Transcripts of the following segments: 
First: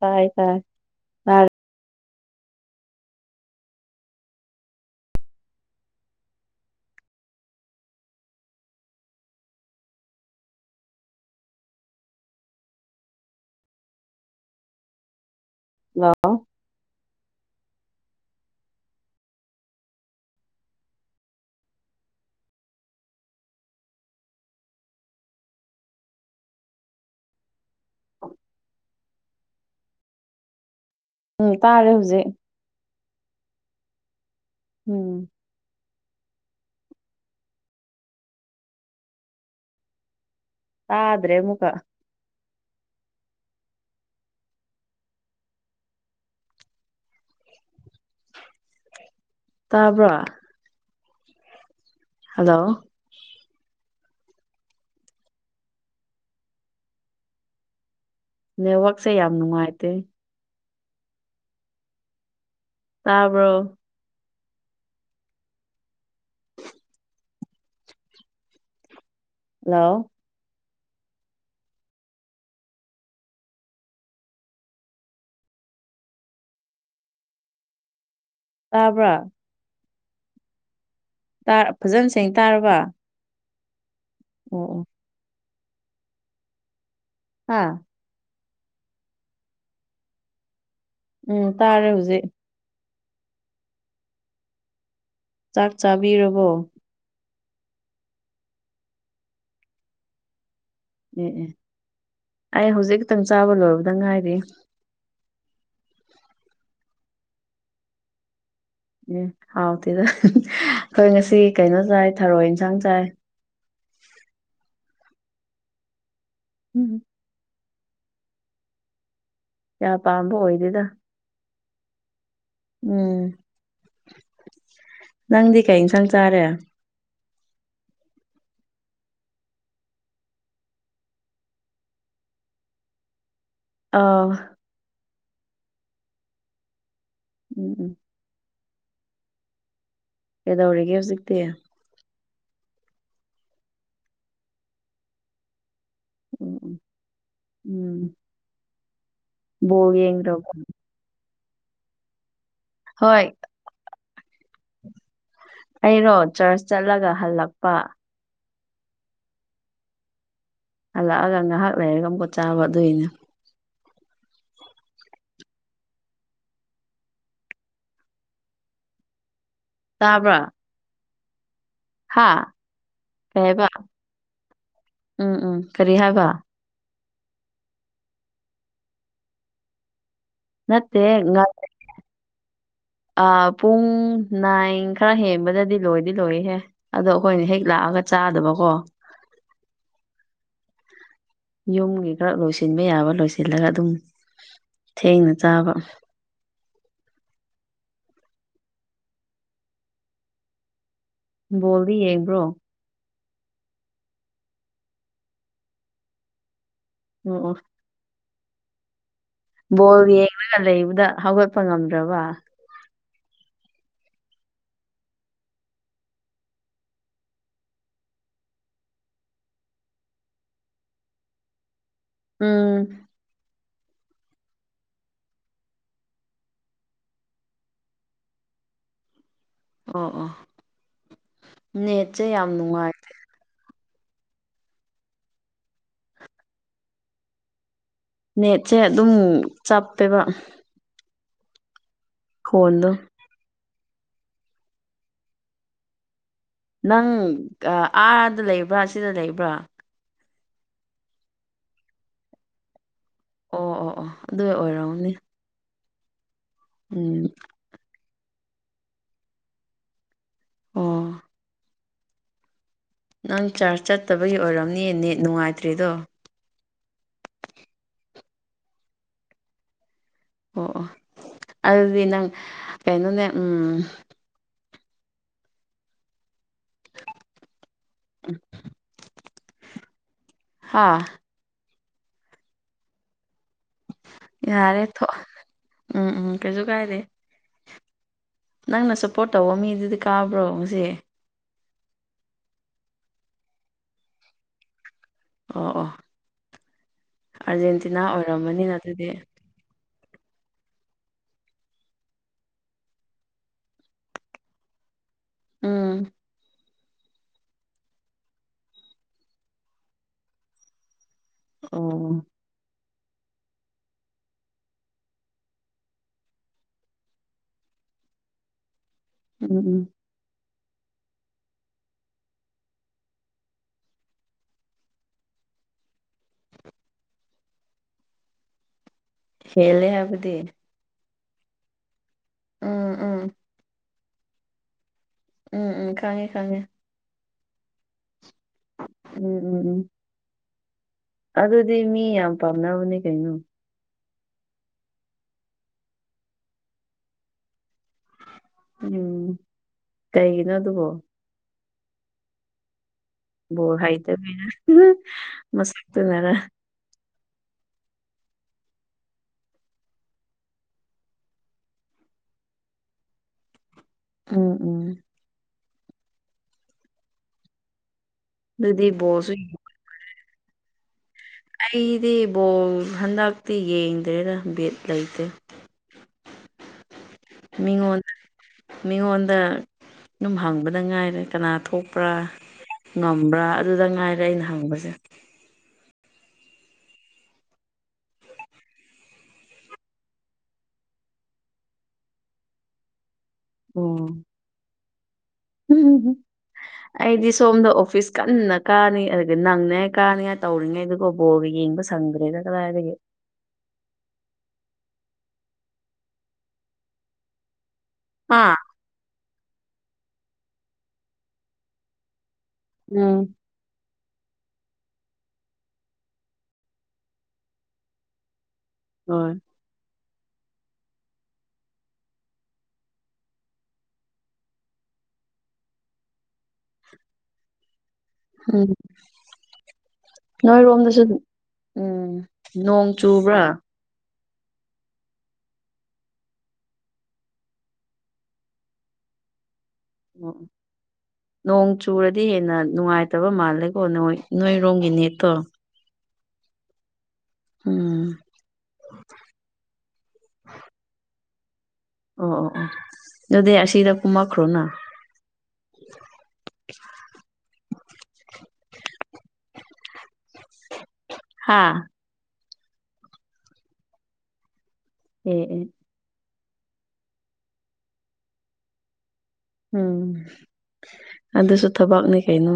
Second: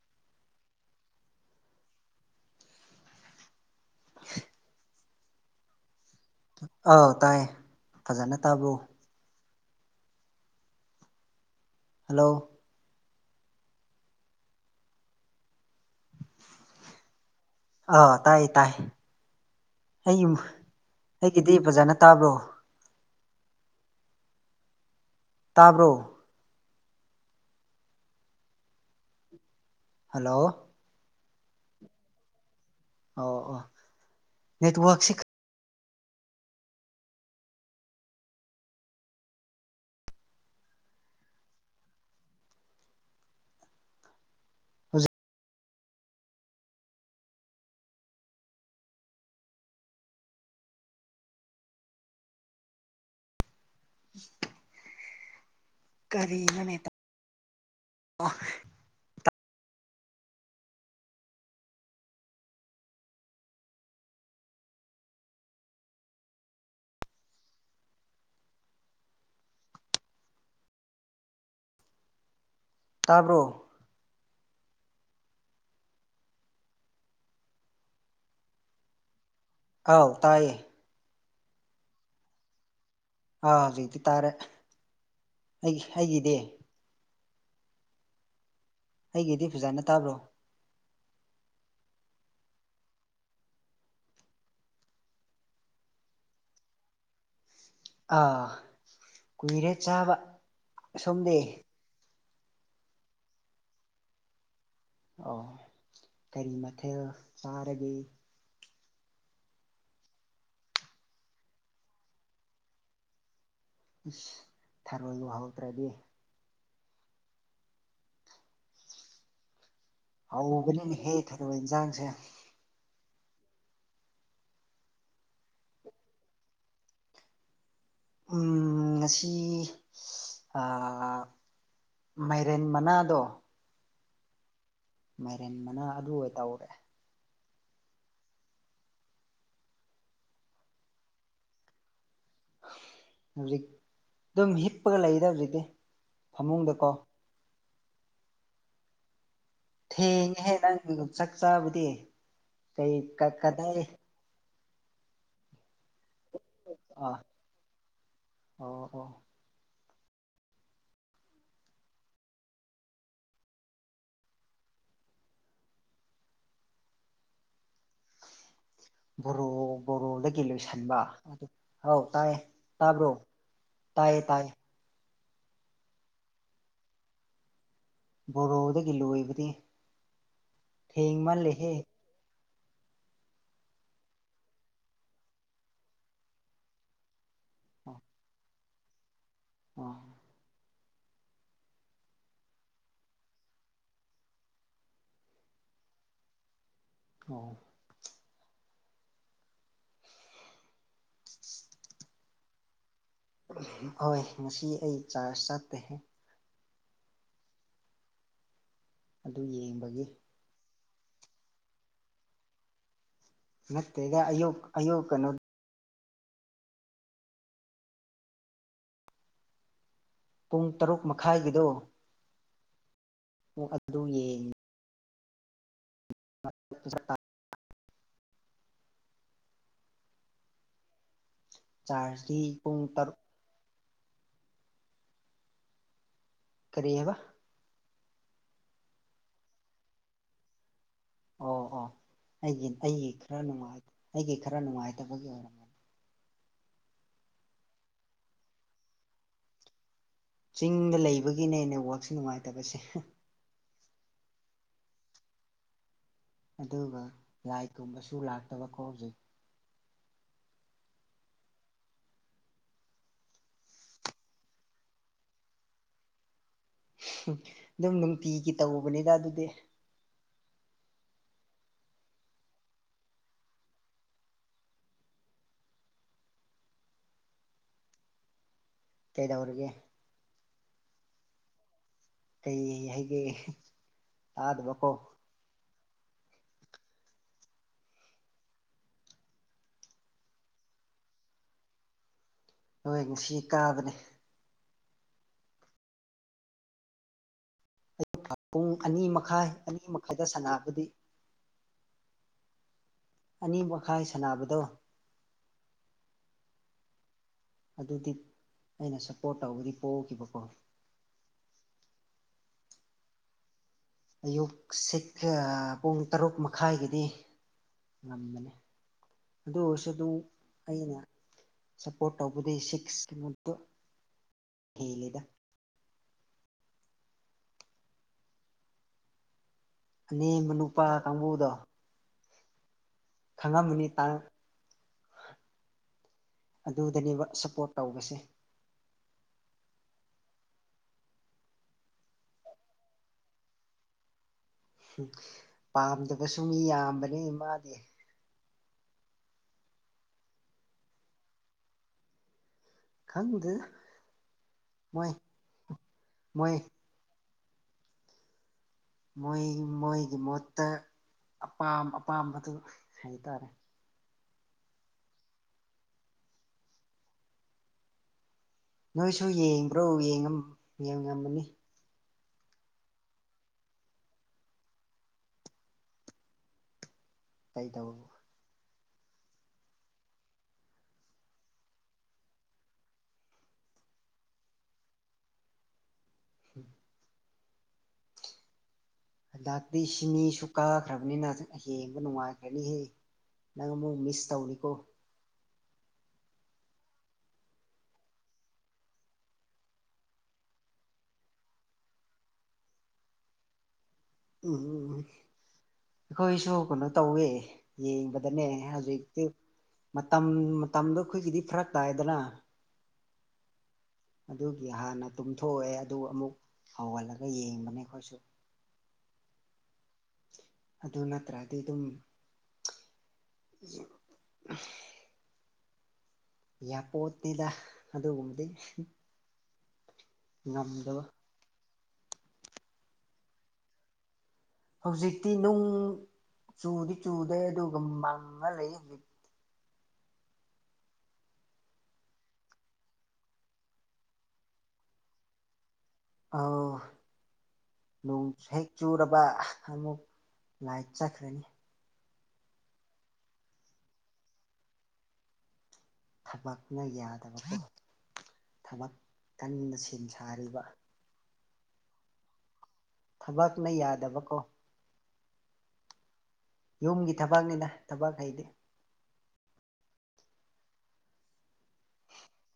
ꯇꯥꯏ ꯇꯥꯏ ꯇꯥꯔꯦ ꯑꯥꯎ ꯇꯥꯏ ꯐꯖꯅ ꯇꯥꯕ꯭ꯔꯣ ꯍꯜꯂꯣ [unintelligible] ꯑꯥ ꯇꯥꯏꯌꯦ ꯇꯥꯏ ꯑꯩ ꯑꯩꯒꯤꯗꯤ ꯐꯥꯖꯅ ꯇꯥꯕ꯭ꯔꯣ? ꯇꯥꯕ꯭ꯔꯣ? ꯍꯜꯂꯣ ꯎꯝ ꯇꯥꯔꯦ ꯍꯨꯖꯤꯛ ꯑꯣ ꯑꯣ ꯅꯦꯠꯋꯥꯔꯛꯁꯤ ꯎꯝ ꯇꯥꯗ꯭ꯔꯦ ꯑꯃꯨꯛꯀ ꯍꯨꯖꯤꯛ ꯇꯥꯕ꯭ꯔꯥ? ꯍꯜꯂꯣ [unintelligible] ꯀꯔꯤꯅꯣꯅꯦ [unintelligible] ꯅꯦꯠꯋꯥꯛꯁꯦ ꯌꯥꯝ ꯅꯨꯡꯉꯥꯏꯇꯦ꯫ ꯇꯥꯕ꯭ꯔꯣ? ꯍꯜꯂꯣ ꯇꯥꯕ꯭ꯔꯣ? ꯇꯥꯕ꯭ꯔꯥ? ꯑꯥꯎ ꯇꯥꯏꯌꯦ ꯇꯥꯔ ꯐꯖꯅ ꯁꯦꯡꯅ ꯇꯥꯔꯕ ꯑꯥ ꯍꯨꯖꯤꯛꯇꯤ ꯇꯥꯔꯦ ꯑꯣ ꯑꯣ ꯑꯩꯒꯤ ꯑꯩꯒꯤꯗꯤ ꯍꯥꯥ ꯑꯩꯒꯤꯗꯤ ꯐꯥꯖꯅ ꯇꯥꯕ꯭ꯔꯣ? ꯎꯝ ꯇꯥꯔꯦ ꯍꯨꯖꯤꯛ꯫ ꯆꯥꯛ ꯆꯥꯕꯤꯔꯕꯣ? ꯑꯥ ꯀꯨꯏꯔꯦ ꯆꯥꯕ꯫ ꯑꯦ ꯁꯣꯝꯗꯤ ꯑꯦ ꯑꯩ ꯍꯧꯖꯤꯛ ꯈꯤꯛꯇꯪ ꯆꯥꯕ ꯂꯣꯏꯕꯗ ꯉꯥꯏꯔꯤ꯫ ꯑꯣ ꯀꯔꯤ ꯃꯊꯦꯜ ꯆꯥꯔꯒꯦ? ꯎꯝ ꯍꯥꯎꯇꯦꯗ ꯑꯈꯣꯏ ꯉꯁꯤ ꯀꯩꯅꯣ ꯆꯥꯏ ꯊꯔꯣꯏ ꯏꯟꯁꯥꯡ ꯆꯥꯏ꯫ ꯏꯁ ꯊꯥꯔꯣꯏꯕꯨ ꯍꯥꯎꯇ꯭ꯔꯥꯗꯤ [unintelligible] ꯀꯌꯥ ꯄꯥꯝꯕ ꯑꯣꯏꯗꯦꯗ ꯍꯥꯎꯕꯅꯤꯅꯦꯍꯦ ꯊꯔꯣꯏ ꯏꯟꯖꯥꯡꯁꯦ ꯎꯝ ꯅꯪꯗꯤ ꯀꯩ ꯏꯟꯁꯥꯡ ꯆꯥꯔꯦ? ꯎꯝ ꯉꯁꯤ ꯑꯥ ꯃꯥꯏꯔꯦꯟ ꯃꯅꯥꯗꯣ ꯑꯧ ꯃꯥꯏꯔꯦꯟ ꯃꯅꯥ ꯑꯗꯨ ꯑꯣꯏ ꯇꯧꯔꯦ ꯎꯝ ꯎꯝ ꯀꯩꯗꯧꯔꯤꯒꯦ ꯍꯨꯖꯤꯛꯇꯤ? ꯍꯧꯖꯤꯛ ꯑꯗꯨꯝ ꯍꯤꯞꯄꯒ ꯂꯩꯗ ꯍꯨꯖꯤꯛꯇꯤ ꯎꯝ ꯎꯝ ꯐꯃꯨꯡꯗꯀꯣ ꯎꯝ ꯕꯣꯜ ꯌꯦꯡꯗ꯭ꯔꯕꯣ ꯊꯦꯡꯉꯦꯍꯦ ꯅꯪ ꯆꯥꯛ ꯆꯥꯕꯗꯤ ꯀꯩ ꯍꯣꯏ ꯀ ꯀꯗꯥꯏ ꯑꯩꯔꯣ ꯆꯔꯆ ꯆꯠꯂꯒ ꯑꯥ ꯍꯜꯂꯛꯄ ꯑꯣ ꯑꯣ ꯍꯜꯂꯛꯑꯒ ꯉꯥꯏꯍꯥꯛ ꯂꯩꯔꯒ ꯑꯃꯨꯛꯀ ꯆꯥꯕ ꯑꯗꯨꯒꯤꯅꯦ ꯕꯣꯔꯣ ꯇꯥꯕ꯭ꯔꯥ ꯕꯣꯔꯣꯗꯒꯤ ꯂꯣꯏꯁꯤꯟꯕ ꯑꯗꯨ ꯍꯥꯎ ꯍꯥ ꯇꯥꯏꯌꯦ ꯇꯥꯕ꯭ꯔꯣ ꯀꯩ ꯍꯥꯏꯕ ꯇꯥꯏꯌꯦ ꯇꯥꯏꯌꯦ ꯎꯝ ꯎꯝ ꯀꯔꯤ ꯍꯥꯏꯕ ꯕꯣꯔꯣꯗꯒꯤ ꯂꯣꯏꯕꯗꯤ ꯅꯠꯇꯦ ꯊꯦꯡꯃꯜꯂꯦꯍꯦ [unintelligible] ꯑꯥ ꯄꯨꯡ ꯅꯥꯏꯟ ꯈꯔꯥ ꯍꯦꯟꯕꯗꯗꯤ ꯂꯣꯏꯗꯤ ꯂꯣꯏꯍꯦ ꯑꯗꯣ ꯑꯩꯈꯣꯏꯅ ꯍꯦꯛ ꯑꯣ ꯂꯥꯛꯑꯒ ꯆꯥꯗꯕꯀꯣ ꯑꯣ ꯌꯨꯝꯒꯤ ꯈꯔ ꯂꯣꯏꯁꯤꯟꯕ ꯌꯥꯕ ꯂꯣꯏꯁꯤꯜꯂꯒ ꯑꯗꯨꯝ ꯊꯦꯡꯅ ꯆꯥꯕ ꯑꯣ ꯕꯣꯜꯗꯤꯌꯦꯕ꯭ꯔꯣ ꯍꯣꯏ ꯉꯁꯤ ꯑꯩ ꯆꯥꯔꯖ ꯆꯠꯇꯦꯍꯦ ꯑꯣ ꯑꯣ ꯑꯗꯨ ꯌꯦꯡꯕꯒꯤ ꯕꯣꯜ ꯌꯦꯡꯂꯒ ꯂꯩꯕꯗ ꯍꯧꯒꯠꯄ ꯉꯝꯗ꯭ꯔꯥꯕ ꯅꯠꯇꯦꯗ ꯑꯌꯨꯛ ꯑꯌꯨꯛ ꯀꯩꯅꯣ ꯄꯨꯡ ꯇꯔꯨꯛ ꯃꯈꯥꯏꯒꯤꯗꯣ ꯎꯝ ꯑꯣ ꯑꯗꯨ ꯌꯦꯡ [unintelligible] ꯑꯣ ꯑꯣ ꯅꯦꯠꯁꯦ ꯆꯥꯔꯖꯇꯤ ꯌꯥꯝ ꯄꯨꯡ ꯅꯨꯡꯉꯥꯏ ꯇꯔꯨꯛ ꯀꯔꯤ ꯍꯥꯏꯕ ꯅꯦꯠꯁꯦ ꯑꯗꯨꯝ ꯆꯞꯄꯦꯕ ꯑꯣ ꯑꯣ ꯑꯩꯒꯤ ꯐꯣꯟꯗꯣ ꯑꯩꯒꯤ ꯈꯔ ꯅꯨꯡꯉꯥꯏ ꯑꯩꯒꯤ ꯈꯔ ꯅꯨꯡꯉꯥꯏꯇꯕꯒꯤ ꯑꯣꯏꯔꯝꯃꯅꯤ ꯅꯪ ꯑꯥꯗ ꯂꯩꯕ꯭ꯔꯥ ꯁꯤꯗ ꯂꯩꯕ꯭ꯔꯥ ꯆꯤꯡꯗ ꯂꯩꯕꯒꯤꯅꯦ ꯅꯦꯠ ꯋꯥꯛꯁꯦ ꯅꯨꯡꯉꯥꯏꯇꯕꯁꯦ ꯑꯣ ꯑꯣ ꯑꯣ ꯑꯗꯨꯏ ꯑꯣꯏꯔꯝꯅꯤ ꯑꯗꯨꯒ ꯎꯝ ꯂꯥꯏ ꯀꯨꯝꯕꯁꯨ ꯂꯥꯛꯇꯕꯀꯣ ꯍꯧꯖꯤꯛ ꯑꯣ ꯅꯪ ꯆꯥꯔꯖ ꯆꯠꯇꯕꯒꯤ ꯑꯣꯏꯔꯝꯅꯦ ꯅꯦꯠ ꯅꯨꯡꯉꯥꯏꯇ꯭ꯔꯤꯗꯣ ꯑꯗꯨꯝ ꯅꯨꯡꯇꯤꯒꯤ ꯇꯧꯕꯅꯤꯗ ꯑꯗꯨꯗꯤ ꯑꯣ ꯑꯣ ꯑꯗꯨꯗꯤ ꯅꯪ ꯀꯩꯅꯣꯅꯦ ꯎꯝ ꯎꯝ ꯀꯩꯗꯧꯔꯤꯒꯦ ꯍꯥꯥ ꯀꯩ ꯍꯥꯏꯒꯦ ꯌꯥꯔꯦ ꯇꯥꯗꯕꯀꯣ ꯊꯣꯛꯑꯣ ꯎꯝ ꯎꯝ ꯀꯩꯁꯨ ꯀꯥꯏꯗꯦ ꯅꯪꯅ ꯁꯞꯄꯣꯔꯠ ꯇꯧꯕ ꯃꯤꯗꯨꯗꯤ ꯀꯥꯕ꯭ꯔꯣ ꯉꯁꯤ ꯍꯣꯏ ꯉꯁꯤ ꯀꯥꯒꯅꯤ ꯑꯣ ꯑꯣ ꯑꯥꯔꯖꯦꯟꯇꯤꯅꯥ ꯑꯣꯏꯔꯝꯃꯅꯤꯅ ꯑꯗꯨꯗꯤ ꯍꯣꯏ ꯑꯅꯤꯃꯛ ꯈꯥꯗ ꯁꯥꯟꯅꯕꯗꯤ ꯑꯅꯤ ꯃꯈꯥꯏ ꯁꯥꯟꯅꯕꯗꯣ ꯎꯝ ꯑꯗꯨꯗꯤ ꯑꯩꯅ ꯁꯞꯄꯣꯔꯠ ꯇꯧꯕꯗꯤ ꯄꯣꯈꯤꯕꯀꯣ ꯑꯣ ꯑꯌꯨꯛ ꯁꯤꯒ ꯄꯨꯡ ꯇꯔꯨꯛ ꯃꯈꯥꯏꯒꯤꯗꯤ ꯉꯟꯕꯅꯤ ꯑꯗꯣ ꯎꯝ ꯎꯝ ꯑꯣꯏꯔꯁꯨ ꯑꯗꯨꯝ ꯑꯩꯅ ꯁꯞꯄꯣꯔꯠ ꯇꯧꯕꯗꯤ ꯁꯤꯛꯁꯃꯨꯛꯀ ꯍꯦꯜꯂꯤꯗ ꯍꯦꯜꯂꯦ ꯍꯥꯏꯕꯗꯤ ꯑꯅꯦꯝꯕ ꯅꯨꯄꯥ ꯀꯥꯡꯕꯨꯗꯣ ꯎꯝ ꯎꯝ ꯈꯪꯉꯝꯒꯅꯤꯇꯥ ꯎꯝ ꯎꯝ ꯈꯪꯉꯦ ꯈꯪꯉꯦ ꯑꯗꯨꯗꯅꯦꯕ ꯁꯞꯄꯣꯔꯠ ꯇꯧꯕꯁꯦ ꯎꯝ ꯎꯝ ꯎꯝ ꯑꯗꯨꯗꯤ ꯃꯤ ꯌꯥꯝ ꯄꯥꯝꯅꯕꯅꯦ ꯀꯩꯅꯣ ꯄꯥꯝꯗꯕꯁꯨ ꯃꯤ ꯌꯥꯝꯕꯅꯤ ꯃꯥꯗꯤ ꯎꯝ ꯀꯩꯒꯤꯅꯣ ꯑꯗꯨꯕꯣ ꯈꯪꯗꯦ ꯕꯣꯜ ꯍꯩꯇꯕꯅꯤ [unintelligible] ꯃꯣꯏ ꯃꯁꯛꯇꯨꯅꯔ ꯃꯣꯏ ꯃꯣꯏ ꯃꯣꯏꯒꯤ ꯃꯣꯠꯇ ꯑꯄꯥꯝ ꯑꯄꯥꯝꯕꯗꯨ ꯍꯥꯏꯇꯥꯔꯦ ꯎꯝ ꯎꯝ ꯑꯗꯨꯗꯤ ꯅꯣꯏꯁꯨ ꯕꯣꯜꯁꯨ ꯌꯦꯡꯕ꯭ꯔꯣ ꯌꯦꯡꯉꯝ ꯌꯦꯡꯉꯝꯃꯅꯤ ꯑꯩꯗꯤ ꯕꯣꯜ ꯍꯟꯗꯛꯇꯤ ꯌꯦꯡꯗ꯭ꯔꯦꯗ ꯕꯤꯠ ꯂꯩꯇꯦ ꯀꯩꯗꯧꯕ ꯃꯤꯉꯣꯟ ꯃꯤꯉꯣꯟꯗ ꯑꯗꯨꯝ ꯍꯪꯕꯗ ꯉꯥꯏꯔꯦ ꯀꯅꯥ ꯊꯣꯛꯄ꯭ꯔꯥ ꯉꯝꯕ꯭ꯔꯥ ꯑꯗꯨꯗ ꯉꯥꯏꯔꯦ ꯑꯩꯅ ꯍꯪꯕꯁꯦ [inaudible] ꯍꯟꯗꯛꯇꯤ ꯁꯤꯅꯤꯁꯨ ꯀꯥꯈ꯭ꯔꯕꯅꯤꯅ ꯌꯦꯡꯕ ꯅꯨꯡꯉꯥꯏꯈ꯭ꯔꯅꯤꯍꯦ ꯅꯪ ꯑꯃꯨꯛ ꯃꯤꯁ ꯇꯧꯔꯤꯀꯣ ꯍꯨꯝ ꯍꯨꯝ ꯑꯩꯗꯤ ꯁꯣꯝꯗ ꯑꯣꯐꯤꯁ ꯀꯟꯅ ꯀꯥꯅꯤ ꯑꯗꯨꯒ ꯅꯪꯅꯤꯉꯥꯏ ꯀꯥꯅꯤꯉꯥꯏ ꯇꯧꯔꯤꯉꯩꯗꯀꯣ ꯕꯣꯜꯒ ꯌꯦꯡꯕ ꯁꯪꯗ꯭ꯔꯦꯗ ꯀꯗꯥꯥꯏꯗꯒꯤ ꯎꯝ ꯎꯝ ꯑꯩꯈꯣꯏꯁꯨ ꯀꯩꯅꯣ ꯇꯧꯋꯦ ꯍꯥ ꯌꯦꯡꯕꯗꯅꯦ ꯍꯧꯖꯤꯛꯇꯤ ꯃꯇꯝ ꯃꯇꯝꯗꯣ ꯑꯩꯈꯣꯏꯒꯤꯗꯤ ꯐꯔꯛ ꯇꯥꯏꯗꯅ ꯎꯝ ꯑꯗꯨꯒꯤ ꯍꯥꯟꯅ ꯇꯨꯝꯊꯣꯛꯑꯦ ꯑꯗꯨ ꯑꯃꯨꯛ ꯍꯧꯍꯜꯂꯒ ꯌꯦꯡꯕꯅꯦ ꯑꯩꯈꯣꯏꯁꯨ ꯍꯣꯏ ꯑꯗꯨ ꯅꯠꯇ꯭ꯔꯗꯤ ꯑꯗꯨꯝ [unintelligible] ꯌꯥꯄꯣꯠꯇꯦꯗ ꯑꯗꯨꯒꯨꯝꯕꯗꯤ ꯎꯝ ꯉꯝꯗꯕ ꯅꯣꯏꯔꯣꯝꯗꯁꯨ ꯎꯝ ꯅꯣꯡ ꯆꯨꯕ꯭ꯔꯥ ꯍꯧꯖꯤꯛꯇꯤ ꯅꯨꯡ ꯆꯨꯗꯤ ꯆꯨꯗꯦ ꯑꯗꯨꯒ ꯃꯪꯉꯥ ꯂꯩ ꯍꯧꯖꯤꯛ ꯎꯝ ꯅꯣꯡ ꯆꯨꯔꯗꯤ ꯍꯦꯟꯅ ꯅꯨꯡꯉꯥꯏꯇꯕ ꯃꯥꯜꯂꯦꯀꯣ ꯅꯣꯏ ꯅꯣꯏꯔꯣꯝꯒꯤ ꯅꯦꯠꯇꯣ ꯑꯧ ꯎꯝ ꯅꯣꯡ ꯍꯦꯛ ꯆꯨꯔꯕ ꯑꯃꯨꯛ ꯂꯥꯏꯠ ꯆꯠꯈ꯭ꯔꯅꯤ ꯑꯣ ꯑꯣ ꯑꯣ ꯑꯗꯨꯗꯤ ꯑꯁꯤꯗ ꯀꯨꯝꯃꯛꯈ꯭ꯔꯣꯅ ꯊꯕꯛꯅ ꯌꯥꯗꯕ ꯊꯕꯛ ꯀꯟꯅ ꯁꯦꯝ ꯁꯥꯔꯤꯕ ꯍꯥꯥ ꯊꯕꯛꯅ ꯌꯥꯗꯕꯀꯣ ꯑꯦ ꯑꯦ ꯌꯨꯝꯒꯤ ꯊꯕꯛꯅꯤꯗ ꯊꯕꯛ ꯍꯥꯏꯗꯤ ꯎꯝ ꯑꯗꯨꯁꯨ ꯊꯕꯛꯅꯤ ꯀꯩꯅꯣ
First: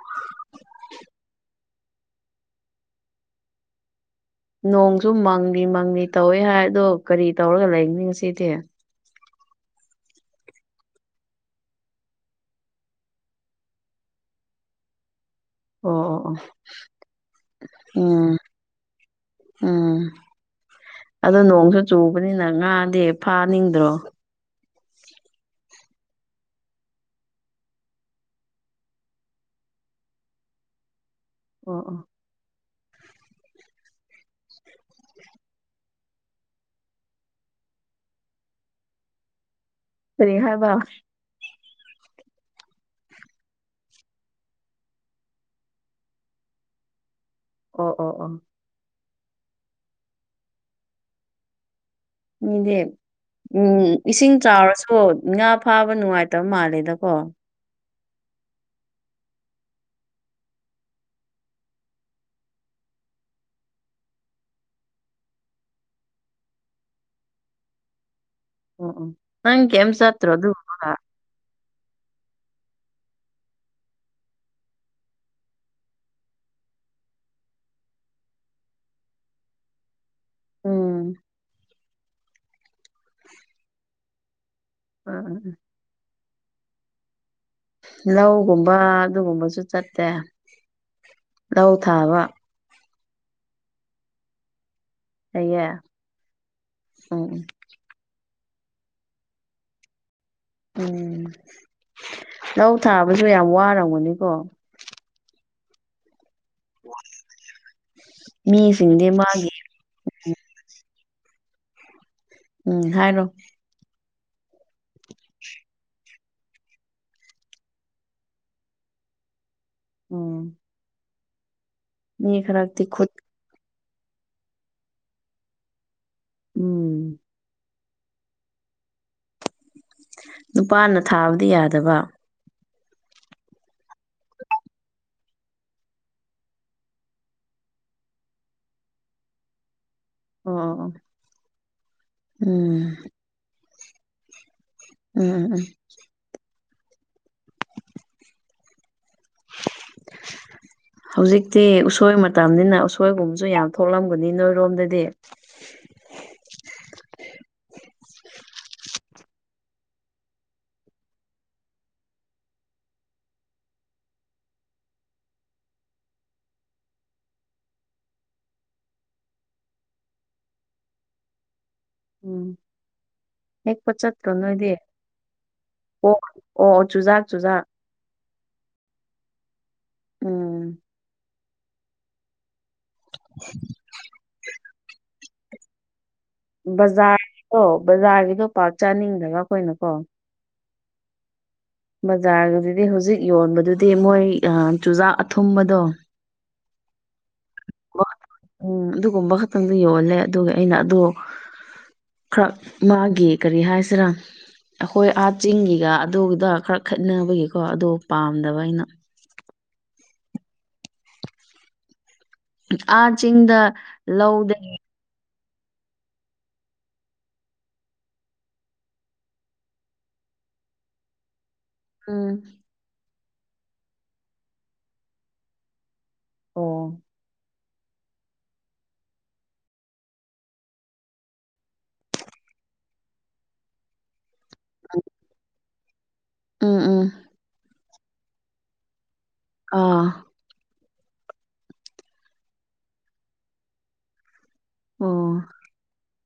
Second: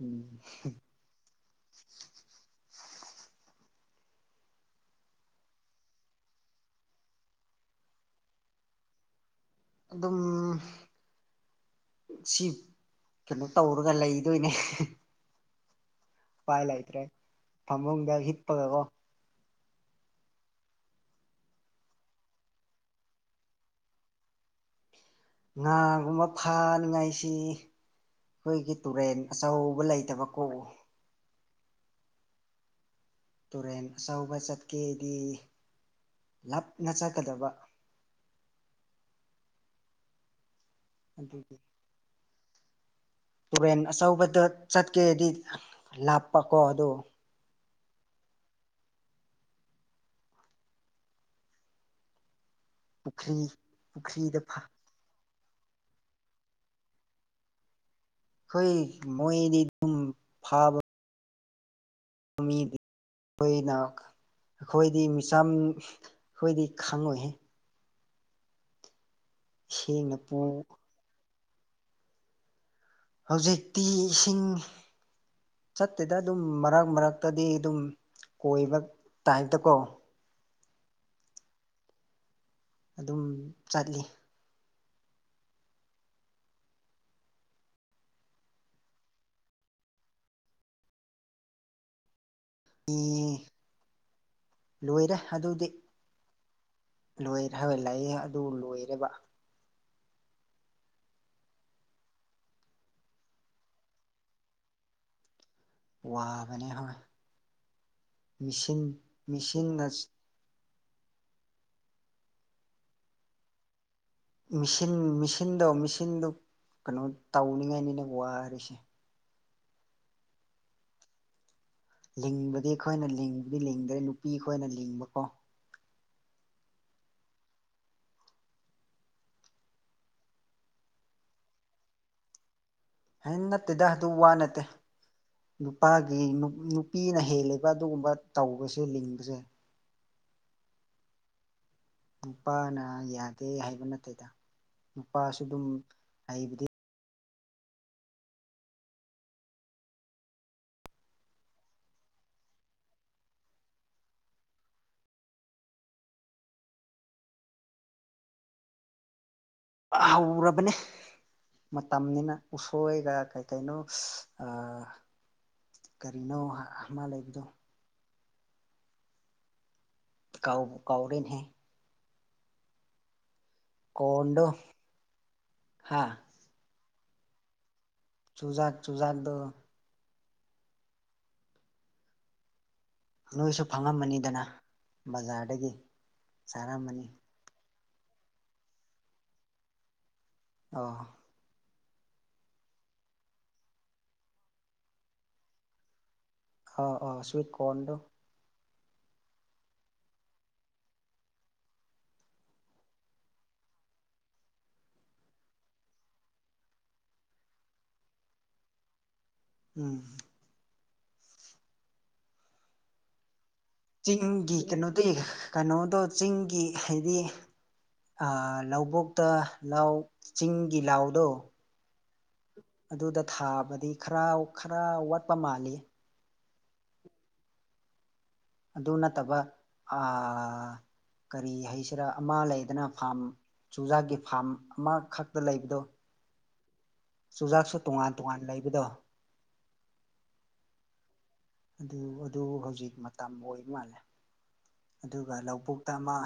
ꯎꯝ ꯍꯨꯝ ꯅꯣꯡꯁꯨ ꯃꯪꯂꯤ ꯃꯪꯂꯤ ꯇꯧꯋꯦ ꯍꯥꯏ ꯑꯗꯣ ꯀꯔꯤ ꯇꯧꯔꯒ ꯂꯩꯅꯤ ꯉꯁꯤꯗꯤ ꯑꯗꯨꯝ ꯁꯤ ꯀꯩꯅꯣ ꯇꯧꯔꯒ ꯂꯩꯗꯣꯏꯅꯦ ꯑꯣ ꯑꯣ ꯑꯣ ꯎꯄꯥꯏ ꯂꯩꯇ꯭ꯔꯦ ꯐꯃꯨꯡꯗ ꯎꯝ ꯍꯤꯞꯄꯒ ꯀꯣ ꯎꯝ ꯑꯗꯣ ꯅꯣꯡꯖꯨ ꯆꯨꯕꯅꯤꯅ ꯉꯥꯗꯤ ꯐꯥꯅꯤꯡꯗ꯭ꯔꯣ ꯉꯥꯒꯨꯝꯕ ꯐꯥꯅꯤꯡꯉꯥꯏꯁꯤ ꯑꯩꯈꯣꯏꯒꯤ ꯇꯨꯔꯦꯟ ꯑꯆꯧꯕ ꯂꯩꯇꯕ ꯀꯣ ꯑꯣ ꯑꯣ ꯇꯨꯔꯦꯟ ꯑꯆꯧꯕ ꯆꯠꯀꯦꯗꯤ ꯂꯞꯅ ꯆꯠꯀꯗꯕ ꯀꯔꯤ ꯍꯥꯏꯕ ꯑꯗꯨꯒꯤ ꯇꯨꯔꯦꯟ ꯑꯆꯧꯕꯗ ꯆꯠꯀꯦꯗꯤ ꯂꯥꯞꯄꯀꯣ ꯑꯗꯣ ꯑꯣ ꯑꯣ ꯑꯣ ꯃꯤꯗꯤ ꯄꯨꯈ꯭ꯔꯤ ꯎꯝ ꯏꯁꯤꯡ ꯄꯨꯈ꯭ꯔꯤꯗ ꯆꯥꯎꯔꯁꯨ ꯑꯣ ꯉꯥ ꯐꯥꯕ ꯅꯨꯡꯉꯥꯏꯇꯕ ꯃꯥꯜꯂꯦꯗꯀꯣ ꯍꯣꯏ ꯃꯣꯏꯗꯤ ꯗꯨꯡ ꯐꯥꯕ ꯃꯤꯗꯤ ꯈꯣꯏꯅ ꯑꯩꯈꯣꯏꯗꯤ ꯃꯤꯆꯝ ꯑꯩꯈꯣꯏꯗꯤ ꯈꯪꯉꯣꯏꯍꯦ ꯎꯝ ꯎꯝ ꯅꯪ ꯀꯦꯝ ꯏꯁꯤꯡꯅ ꯆꯠꯇ꯭ꯔꯣ ꯄꯨ ꯑꯗꯨ ꯍꯧꯖꯤꯛꯇꯤ ꯏꯁꯤꯡ ꯆꯠꯇꯦꯗ ꯑꯗꯨꯝ ꯃꯔꯛ ꯃꯔꯛꯇꯗꯤ ꯑꯗꯨꯝ ꯀꯣꯏꯕ ꯇꯥꯏꯞꯇꯀꯣ ꯎꯝ ꯑꯗꯨꯝ ꯆꯠꯂꯤ ꯑꯥ ꯂꯧꯒꯨꯝꯕ ꯑꯗꯨꯒꯨꯝꯕꯁꯨ ꯆꯠꯇꯦ ꯂꯧ ꯊꯥꯕ ꯏꯏ ꯂꯣꯏꯔꯦ ꯂꯩꯌꯦ ꯑꯗꯨꯗꯤ ꯎꯝ ꯂꯣꯏꯔꯦ ꯍꯥꯏꯕ ꯂꯩꯌꯦ ꯑꯗꯨ ꯂꯣꯏꯔꯦꯕ ꯎꯝ ꯂꯧ ꯊꯥꯕꯁꯨ ꯌꯥꯝ ꯋꯥꯔꯝꯒꯅꯤꯀꯣ ꯋꯥꯕꯅꯦ ꯍꯣꯏ ꯃꯤꯁꯤꯡ ꯃꯤꯁꯤꯡꯗꯤ ꯃꯥꯒꯤ ꯃꯤꯁꯤꯡ ꯅꯥꯁꯤꯡ ꯎꯝ ꯍꯥꯏꯔꯣ ꯃꯤꯁꯤꯟ ꯃꯤꯁꯤꯟꯗꯣ ꯃꯤꯁꯤꯟꯗꯣ ꯀꯩꯅꯣ ꯇꯧꯅꯤꯡꯉꯥꯏꯅꯤꯅꯦ ꯋꯥꯔꯤꯁꯦ ꯎꯝ ꯃꯤ ꯂꯤꯡꯕꯗꯤ ꯈꯔꯛꯇꯤ ꯑꯩꯈꯣꯏꯅ ꯈꯨꯠ ꯂꯤꯡꯕꯗꯤ ꯂꯤꯡꯗ꯭ꯔꯦ ꯅꯨꯄꯤ ꯈꯣꯏꯅ ꯂꯤꯡꯕꯀꯣ ꯎꯝ ꯅꯨꯄꯥꯅ ꯊꯥꯕꯗꯤ ꯌꯥꯗꯕ ꯑꯦ ꯅꯠꯇꯦꯗ ꯑꯗꯨ ꯋꯥ ꯅꯠꯇꯦ ꯅꯨꯄꯥꯒꯤ ꯅꯨ ꯅꯨꯄꯤꯅ ꯍꯦꯜꯂꯤꯕ ꯑꯗꯨꯒꯨꯝꯕ ꯇꯧꯕꯁꯦ ꯂꯤꯡꯕꯁꯦ ꯑꯣ ꯑꯣ ꯎꯝ ꯅꯨꯄꯥꯅ ꯌꯥꯗꯦ ꯍꯥꯏꯕ ꯅꯠꯇꯦꯗ ꯎꯝ ꯅꯨꯄꯥꯁꯨ ꯎꯝ ꯎꯝ ꯑꯗꯨꯝ ꯍꯩꯕꯗꯤ [unintelligible] ꯍꯧꯖꯤꯛꯇꯤ ꯎꯁꯣꯏ ꯃꯇꯝꯅꯤꯅ ꯎꯁꯣꯏꯒꯨꯝꯕꯁꯨ ꯌꯥꯝ ꯊꯣꯛꯂꯝꯒꯅꯤ ꯅꯣꯏꯔꯣꯝꯗꯗꯤ ꯑꯍꯧꯔꯕꯅꯦ ꯃꯇꯝꯅꯤꯅ ꯎꯁꯣꯏꯒ ꯀꯩ ꯀꯩꯅꯣ ꯑꯥ ꯀꯔꯤꯅꯣ ꯑꯥ ꯑꯃꯥ ꯂꯩꯕꯗꯣ ꯀꯥꯎꯕꯨ ꯀꯥꯎꯔꯦ ꯅꯦꯍꯦ ꯎꯝ ꯍꯦꯛꯄ ꯆꯠꯇ꯭ꯔꯣ ꯀꯣꯔꯟꯗꯣ ꯅꯣꯏꯗꯤ ꯍꯥ ꯑꯣꯛ ꯑꯣ ꯑꯣ ꯆꯨꯖꯥꯛ ꯆꯨꯖꯥꯛ ꯆꯨꯖꯥꯛ ꯆꯨꯖꯥꯛꯗꯣ ꯎꯝ ꯅꯣꯏꯁꯨ ꯐꯪꯉꯝꯃꯅꯤꯗꯅ ꯕꯖꯥꯔꯗꯒꯤ ꯆꯥꯔꯝꯃꯅꯤ ꯕꯖꯥꯔꯒꯤꯗꯣ ꯕꯖꯥꯔꯒꯤꯗꯣ ꯄꯥꯛ ꯆꯥꯅꯤꯡꯗꯕ ꯑꯈꯣꯏꯅꯀꯣ ꯑꯥ ꯕꯖꯥꯔꯒꯤꯗꯨꯗꯤ ꯍꯧꯖꯤꯛ ꯌꯣꯟꯕꯗꯨꯗꯤ ꯃꯣꯏ ꯑꯥ ꯆꯨꯖꯥꯛ ꯑꯊꯨꯝꯕꯗꯣ ꯑꯥ ꯑꯥ ꯁ꯭ꯋꯤꯠ ꯀꯣꯔꯟ ꯗꯣ ꯎꯝ ꯑꯗꯨꯒꯨꯝꯕ ꯈꯛꯇꯪꯗꯤ ꯌꯣꯜꯂꯦ ꯑꯗꯨꯒ ꯑꯩꯅ ꯑꯗꯨ ꯈ꯭ꯔ ꯃꯥꯒꯤ ꯀꯔꯤ ꯍꯥꯏꯁꯤꯔꯥ ꯑꯈꯣꯏ ꯑꯥ ꯆꯤꯡꯒꯤꯒ ꯑꯗꯨꯗ ꯈꯔ ꯈꯦꯠꯅꯕꯒꯤꯀꯣ ꯑꯗꯣ ꯄꯥꯝꯗꯕ ꯑꯩꯅ ꯎꯝ ꯑꯥ ꯆꯤꯡꯗ ꯆꯤꯡꯒꯤ ꯂꯧꯗꯒꯤ ꯀꯩꯅꯣꯗꯤ ꯀꯅꯣꯗꯣ ꯆꯤꯡꯒꯤ ꯍꯩꯗꯤ ꯑꯥ ꯂꯧꯕꯨꯛꯇ ꯂꯧ ꯆꯤꯡꯒꯤ ꯂꯥꯎꯗꯣ ꯎꯝ ꯑꯗꯨꯗ ꯊꯥꯕꯗꯤ ꯈꯔ ꯈꯔ ꯋꯥꯠꯄ ꯃꯥꯜꯂꯤ ꯑꯣ ꯑꯗꯨ ꯅꯠꯇꯕ ꯑꯥ ꯀꯔꯤ ꯍꯥꯏꯁꯤꯔꯥ ꯑꯃ ꯂꯩꯗꯅ ꯐꯥꯝ ꯆꯨꯖꯥꯛꯀꯤ ꯐꯥꯝ ꯑꯃꯈꯛꯇ ꯂꯩꯕꯗꯣ ꯎꯝ ꯎꯝ ꯆꯨꯖꯥꯛꯁꯨ ꯇꯣꯉꯥꯟ ꯇꯣꯉꯥꯟ ꯂꯩꯕꯗꯣ ꯑꯥ ꯑꯗꯨ ꯑꯗꯨ ꯍꯧꯖꯤꯛ ꯃꯇꯝ ꯑꯣꯏꯕ ꯃꯥꯜꯂꯦ ꯑꯣ ꯑꯗꯨꯒ ꯂꯧꯕꯨꯛꯇ ꯑꯃ